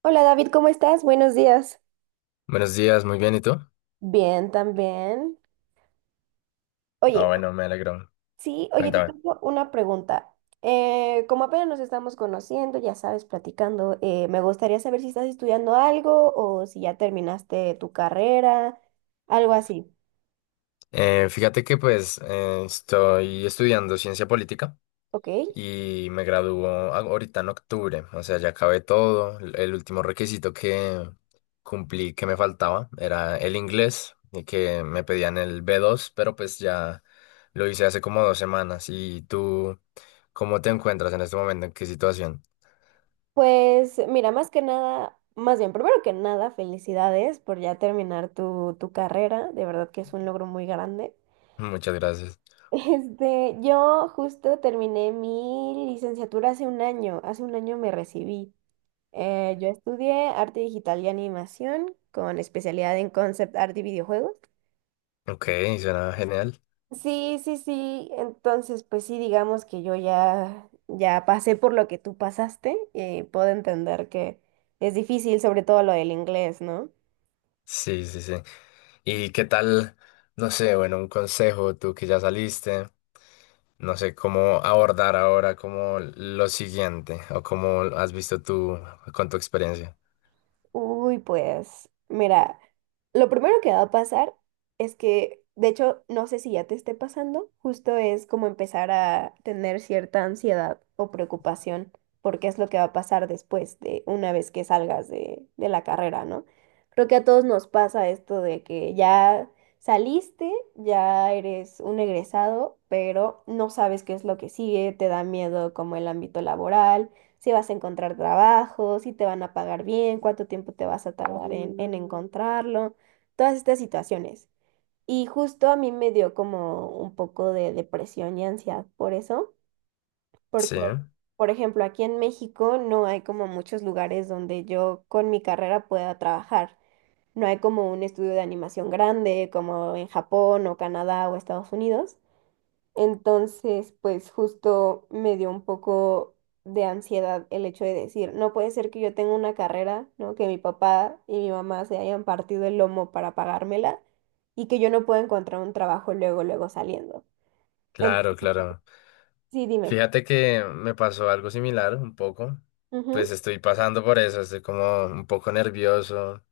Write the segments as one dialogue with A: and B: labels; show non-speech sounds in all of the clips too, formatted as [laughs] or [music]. A: Hola David, ¿cómo estás? Buenos días.
B: Buenos días, muy bien, ¿y tú?
A: Bien, también. Oye,
B: Ah, bueno, me alegro.
A: sí, oye, te
B: Cuéntame.
A: tengo una pregunta. Como apenas nos estamos conociendo, ya sabes, platicando, me gustaría saber si estás estudiando algo o si ya terminaste tu carrera, algo así.
B: Fíjate que pues estoy estudiando ciencia política
A: Ok.
B: y me gradúo ahorita en octubre, o sea, ya acabé todo. El último requisito que cumplí que me faltaba era el inglés, y que me pedían el B2, pero pues ya lo hice hace como 2 semanas. ¿Y tú cómo te encuentras en este momento? ¿En qué situación?
A: Pues mira, más que nada, más bien, primero que nada, felicidades por ya terminar tu carrera. De verdad que es un logro muy grande.
B: Muchas gracias.
A: Este, yo justo terminé mi licenciatura hace un año me recibí. Yo estudié arte digital y animación con especialidad en concept art y videojuegos.
B: Ok, suena genial.
A: Sí, sí, sí, entonces pues sí, digamos que yo ya pasé por lo que tú pasaste y puedo entender que es difícil, sobre todo lo del inglés, ¿no?
B: Sí, sí, sí. ¿Y qué tal? No sé, bueno, un consejo, tú que ya saliste, no sé cómo abordar ahora como lo siguiente o cómo has visto tú con tu experiencia.
A: Uy, pues, mira, lo primero que va a pasar es que, de hecho, no sé si ya te esté pasando, justo es como empezar a tener cierta ansiedad o preocupación porque es lo que va a pasar después de una vez que salgas de la carrera, ¿no? Creo que a todos nos pasa esto de que ya saliste, ya eres un egresado, pero no sabes qué es lo que sigue, te da miedo como el ámbito laboral si vas a encontrar trabajo, si te van a pagar bien, cuánto tiempo te vas a tardar en encontrarlo, todas estas situaciones. Y justo a mí me dio como un poco de depresión y ansiedad por eso,
B: Sí,
A: porque, por ejemplo, aquí en México no hay como muchos lugares donde yo con mi carrera pueda trabajar. No hay como un estudio de animación grande como en Japón o Canadá o Estados Unidos. Entonces, pues justo me dio un poco de ansiedad el hecho de decir, no puede ser que yo tenga una carrera, ¿no? Que mi papá y mi mamá se hayan partido el lomo para pagármela y que yo no pueda encontrar un trabajo luego, luego saliendo. En-
B: claro, claro.
A: sí, dime.
B: Fíjate que me pasó algo similar, un poco.
A: Ujú.
B: Pues estoy pasando por eso, estoy como un poco nervioso,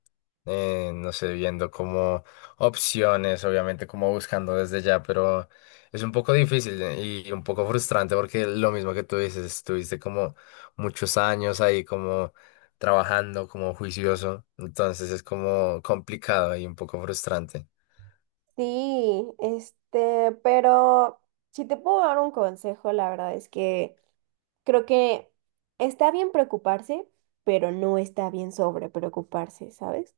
B: no sé, viendo como opciones, obviamente como buscando desde ya, pero es un poco difícil, y un poco frustrante porque lo mismo que tú dices, estuviste como muchos años ahí como trabajando, como juicioso, entonces es como complicado y un poco frustrante.
A: Sí, este, pero si te puedo dar un consejo, la verdad es que creo que está bien preocuparse, pero no está bien sobre preocuparse, ¿sabes?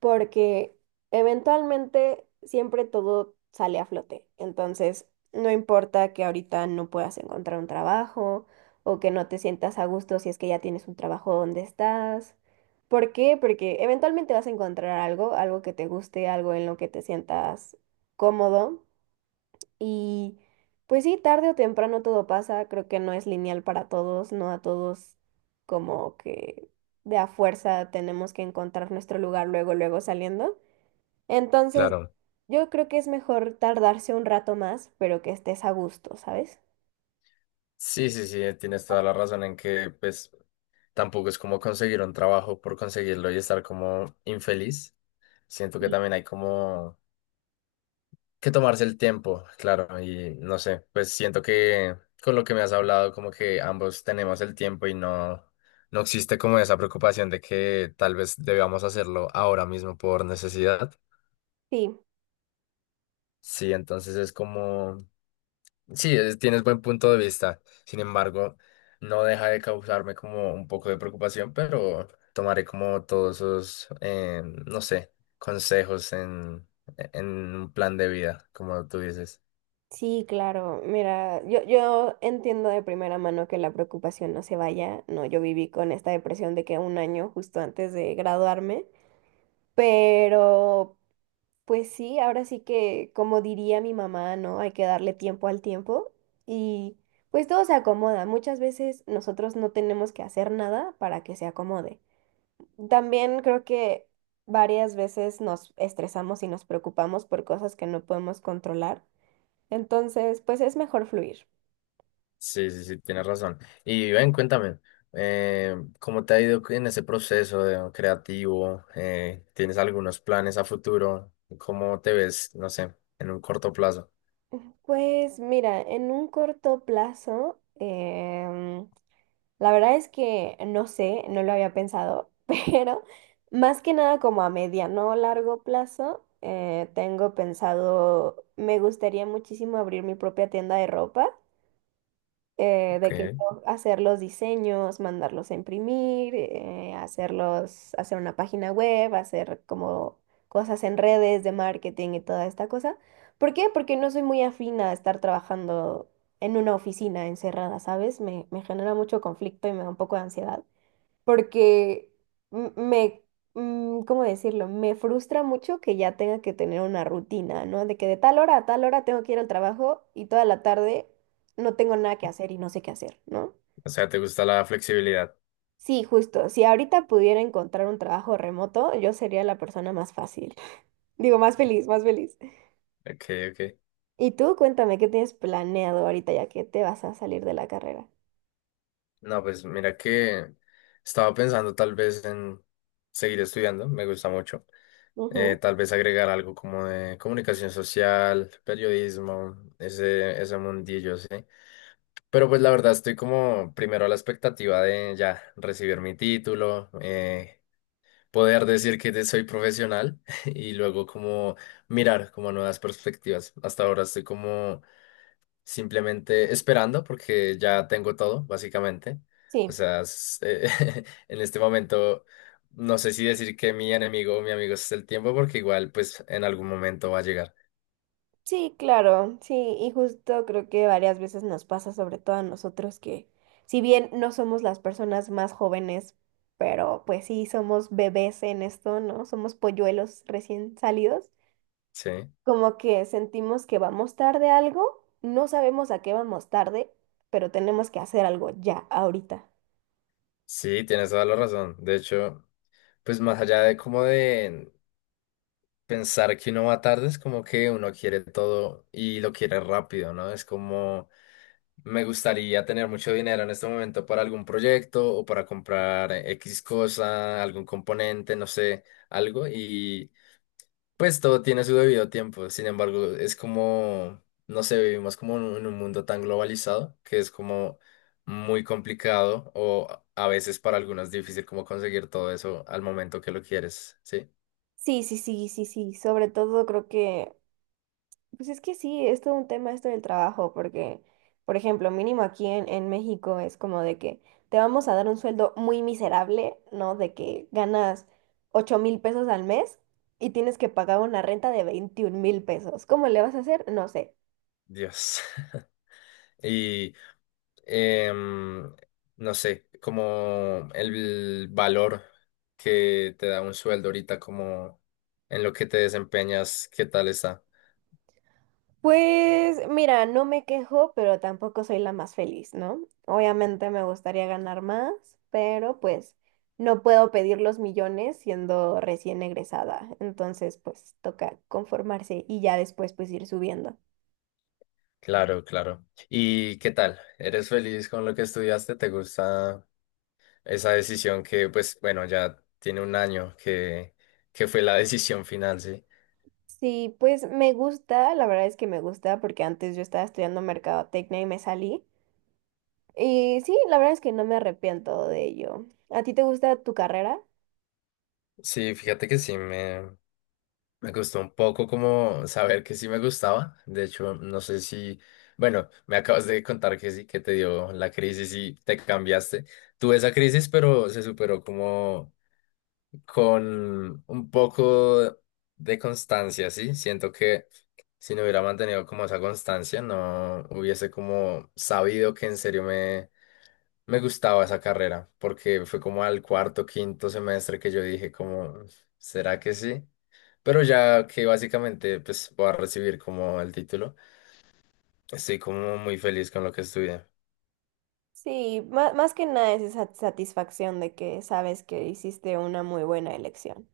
A: Porque eventualmente siempre todo sale a flote. Entonces, no importa que ahorita no puedas encontrar un trabajo o que no te sientas a gusto si es que ya tienes un trabajo donde estás. ¿Por qué? Porque eventualmente vas a encontrar algo, algo que te guste, algo en lo que te sientas cómodo. Y pues sí, tarde o temprano todo pasa, creo que no es lineal para todos, no a todos como que de a fuerza tenemos que encontrar nuestro lugar luego, luego saliendo. Entonces,
B: Claro.
A: yo creo que es mejor tardarse un rato más, pero que estés a gusto, ¿sabes?
B: Sí, sí, sí, tienes toda la razón en que pues tampoco es como conseguir un trabajo por conseguirlo y estar como infeliz. Siento que
A: Sí.
B: también hay como que tomarse el tiempo, claro, y no sé, pues siento que con lo que me has hablado, como que ambos tenemos el tiempo y no, no existe como esa preocupación de que tal vez debamos hacerlo ahora mismo por necesidad.
A: Sí,
B: Sí, entonces es como, sí, tienes buen punto de vista. Sin embargo, no deja de causarme como un poco de preocupación, pero tomaré como todos esos, no sé, consejos en un plan de vida, como tú dices.
A: sí, claro. Mira, yo entiendo de primera mano que la preocupación no se vaya. No, yo viví con esta depresión de que un año justo antes de graduarme, pero pues sí, ahora sí que, como diría mi mamá, ¿no? Hay que darle tiempo al tiempo y pues todo se acomoda. Muchas veces nosotros no tenemos que hacer nada para que se acomode. También creo que varias veces nos estresamos y nos preocupamos por cosas que no podemos controlar. Entonces, pues es mejor fluir.
B: Sí, sí, sí, tienes razón. Y ven, cuéntame, ¿cómo te ha ido en ese proceso creativo? ¿Tienes algunos planes a futuro? ¿Cómo te ves, no sé, en un corto plazo?
A: Pues mira, en un corto plazo, la verdad es que no sé, no lo había pensado, [laughs] pero más que nada como a mediano o largo plazo, tengo pensado, me gustaría muchísimo abrir mi propia tienda de ropa de que
B: Okay.
A: yo hacer los diseños, mandarlos a imprimir, hacerlos, hacer una página web, hacer como cosas en redes de marketing y toda esta cosa. ¿Por qué? Porque no soy muy afina a estar trabajando en una oficina encerrada, ¿sabes? Me genera mucho conflicto y me da un poco de ansiedad porque me, ¿cómo decirlo? Me frustra mucho que ya tenga que tener una rutina, ¿no? De que de tal hora a tal hora tengo que ir al trabajo y toda la tarde no tengo nada que hacer y no sé qué hacer, ¿no?
B: O sea, ¿te gusta la flexibilidad?
A: Sí, justo. Si ahorita pudiera encontrar un trabajo remoto, yo sería la persona más fácil. [laughs] Digo, más feliz, más feliz.
B: Ok, ok.
A: Y tú, cuéntame, ¿qué tienes planeado ahorita ya que te vas a salir de la carrera?
B: No, pues mira que estaba pensando tal vez en seguir estudiando, me gusta mucho.
A: Ujú.
B: Tal vez agregar algo como de comunicación social, periodismo, ese mundillo, sí. Pero pues la verdad estoy como primero a la expectativa de ya recibir mi título, poder decir que soy profesional [laughs] y luego como mirar como nuevas perspectivas. Hasta ahora estoy como simplemente esperando porque ya tengo todo, básicamente. O
A: Sí.
B: sea, [laughs] en este momento no sé si decir que mi enemigo o mi amigo es el tiempo porque igual pues en algún momento va a llegar.
A: Sí, claro, sí, y justo creo que varias veces nos pasa, sobre todo a nosotros, que si bien no somos las personas más jóvenes, pero pues sí somos bebés en esto, ¿no? Somos polluelos recién salidos,
B: Sí,
A: como que sentimos que vamos tarde a algo, no sabemos a qué vamos tarde, pero tenemos que hacer algo ya, ahorita.
B: sí, tienes toda la razón. De hecho, pues más allá de como de pensar que uno va tarde es como que uno quiere todo y lo quiere rápido, ¿no? Es como me gustaría tener mucho dinero en este momento para algún proyecto o para comprar X cosa, algún componente, no sé, algo y pues todo tiene su debido tiempo. Sin embargo, es como, no sé, vivimos como en un mundo tan globalizado que es como muy complicado o a veces para algunos difícil como conseguir todo eso al momento que lo quieres, ¿sí?
A: Sí, sí, sí, sí, sí, sobre todo creo que pues es que sí, es todo un tema esto del trabajo, porque, por ejemplo, mínimo aquí en México es como de que te vamos a dar un sueldo muy miserable, ¿no? De que ganas 8,000 pesos al mes y tienes que pagar una renta de 21,000 pesos. ¿Cómo le vas a hacer? No sé.
B: Dios. [laughs] Y em, no sé, como el valor que te da un sueldo ahorita, como en lo que te desempeñas, ¿qué tal está?
A: Pues mira, no me quejo, pero tampoco soy la más feliz, ¿no? Obviamente me gustaría ganar más, pero pues no puedo pedir los millones siendo recién egresada. Entonces, pues toca conformarse y ya después pues ir subiendo.
B: Claro, claro. ¿Y qué tal? ¿Eres feliz con lo que estudiaste? ¿Te gusta esa decisión que, pues, bueno, ya tiene un año que fue la [laughs] decisión final, sí?
A: Sí, pues me gusta, la verdad es que me gusta porque antes yo estaba estudiando mercadotecnia y me salí. Y sí, la verdad es que no me arrepiento de ello. ¿A ti te gusta tu carrera?
B: Sí, fíjate que sí, Me costó un poco como saber que sí me gustaba. De hecho, no sé si, bueno, me acabas de contar que sí, que te dio la crisis y te cambiaste. Tuve esa crisis, pero se superó como con un poco de constancia, ¿sí? Siento que si no hubiera mantenido como esa constancia, no hubiese como sabido que en serio me gustaba esa carrera porque fue como al cuarto, quinto semestre que yo dije como, ¿será que sí? Pero ya que básicamente pues voy a recibir como el título, estoy como muy feliz con lo que estudié.
A: Sí, más que nada es esa satisfacción de que sabes que hiciste una muy buena elección.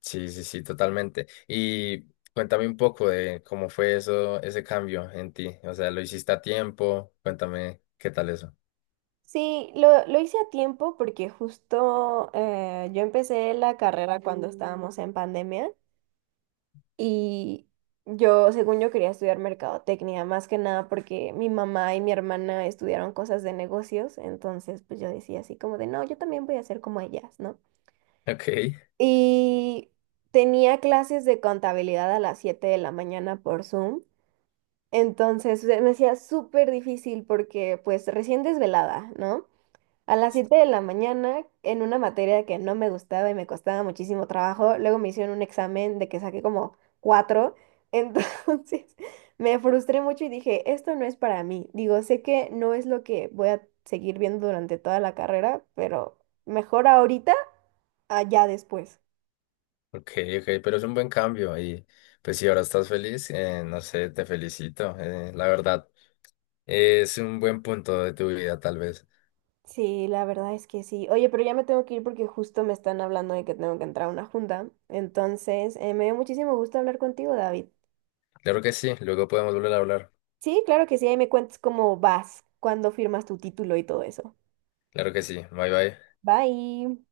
B: Sí, sí, sí, totalmente. Y cuéntame un poco de cómo fue eso, ese cambio en ti. O sea, ¿lo hiciste a tiempo? Cuéntame qué tal eso. [laughs]
A: Sí, lo hice a tiempo porque justo yo empecé la carrera cuando estábamos en pandemia y yo, según yo, quería estudiar mercadotecnia, más que nada porque mi mamá y mi hermana estudiaron cosas de negocios, entonces pues yo decía así como de, no, yo también voy a ser como ellas, ¿no?
B: Ok,
A: Y tenía clases de contabilidad a las 7 de la mañana por Zoom. Entonces se me hacía súper difícil porque pues recién desvelada, ¿no? A las 7 de la mañana en una materia que no me gustaba y me costaba muchísimo trabajo, luego me hicieron un examen de que saqué como 4 entonces [laughs] me frustré mucho y dije, esto no es para mí. Digo, sé que no es lo que voy a seguir viendo durante toda la carrera, pero mejor ahorita, allá después.
B: ok, ok, pero es un buen cambio y pues si ahora estás feliz, no sé, te felicito. La verdad. Es un buen punto de tu vida, tal vez.
A: Sí, la verdad es que sí. Oye, pero ya me tengo que ir porque justo me están hablando de que tengo que entrar a una junta. Entonces, me dio muchísimo gusto hablar contigo, David.
B: Claro que sí, luego podemos volver a hablar.
A: Sí, claro que sí, ahí me cuentas cómo vas, cuándo firmas tu título y todo eso.
B: Claro que sí, bye bye.
A: Bye.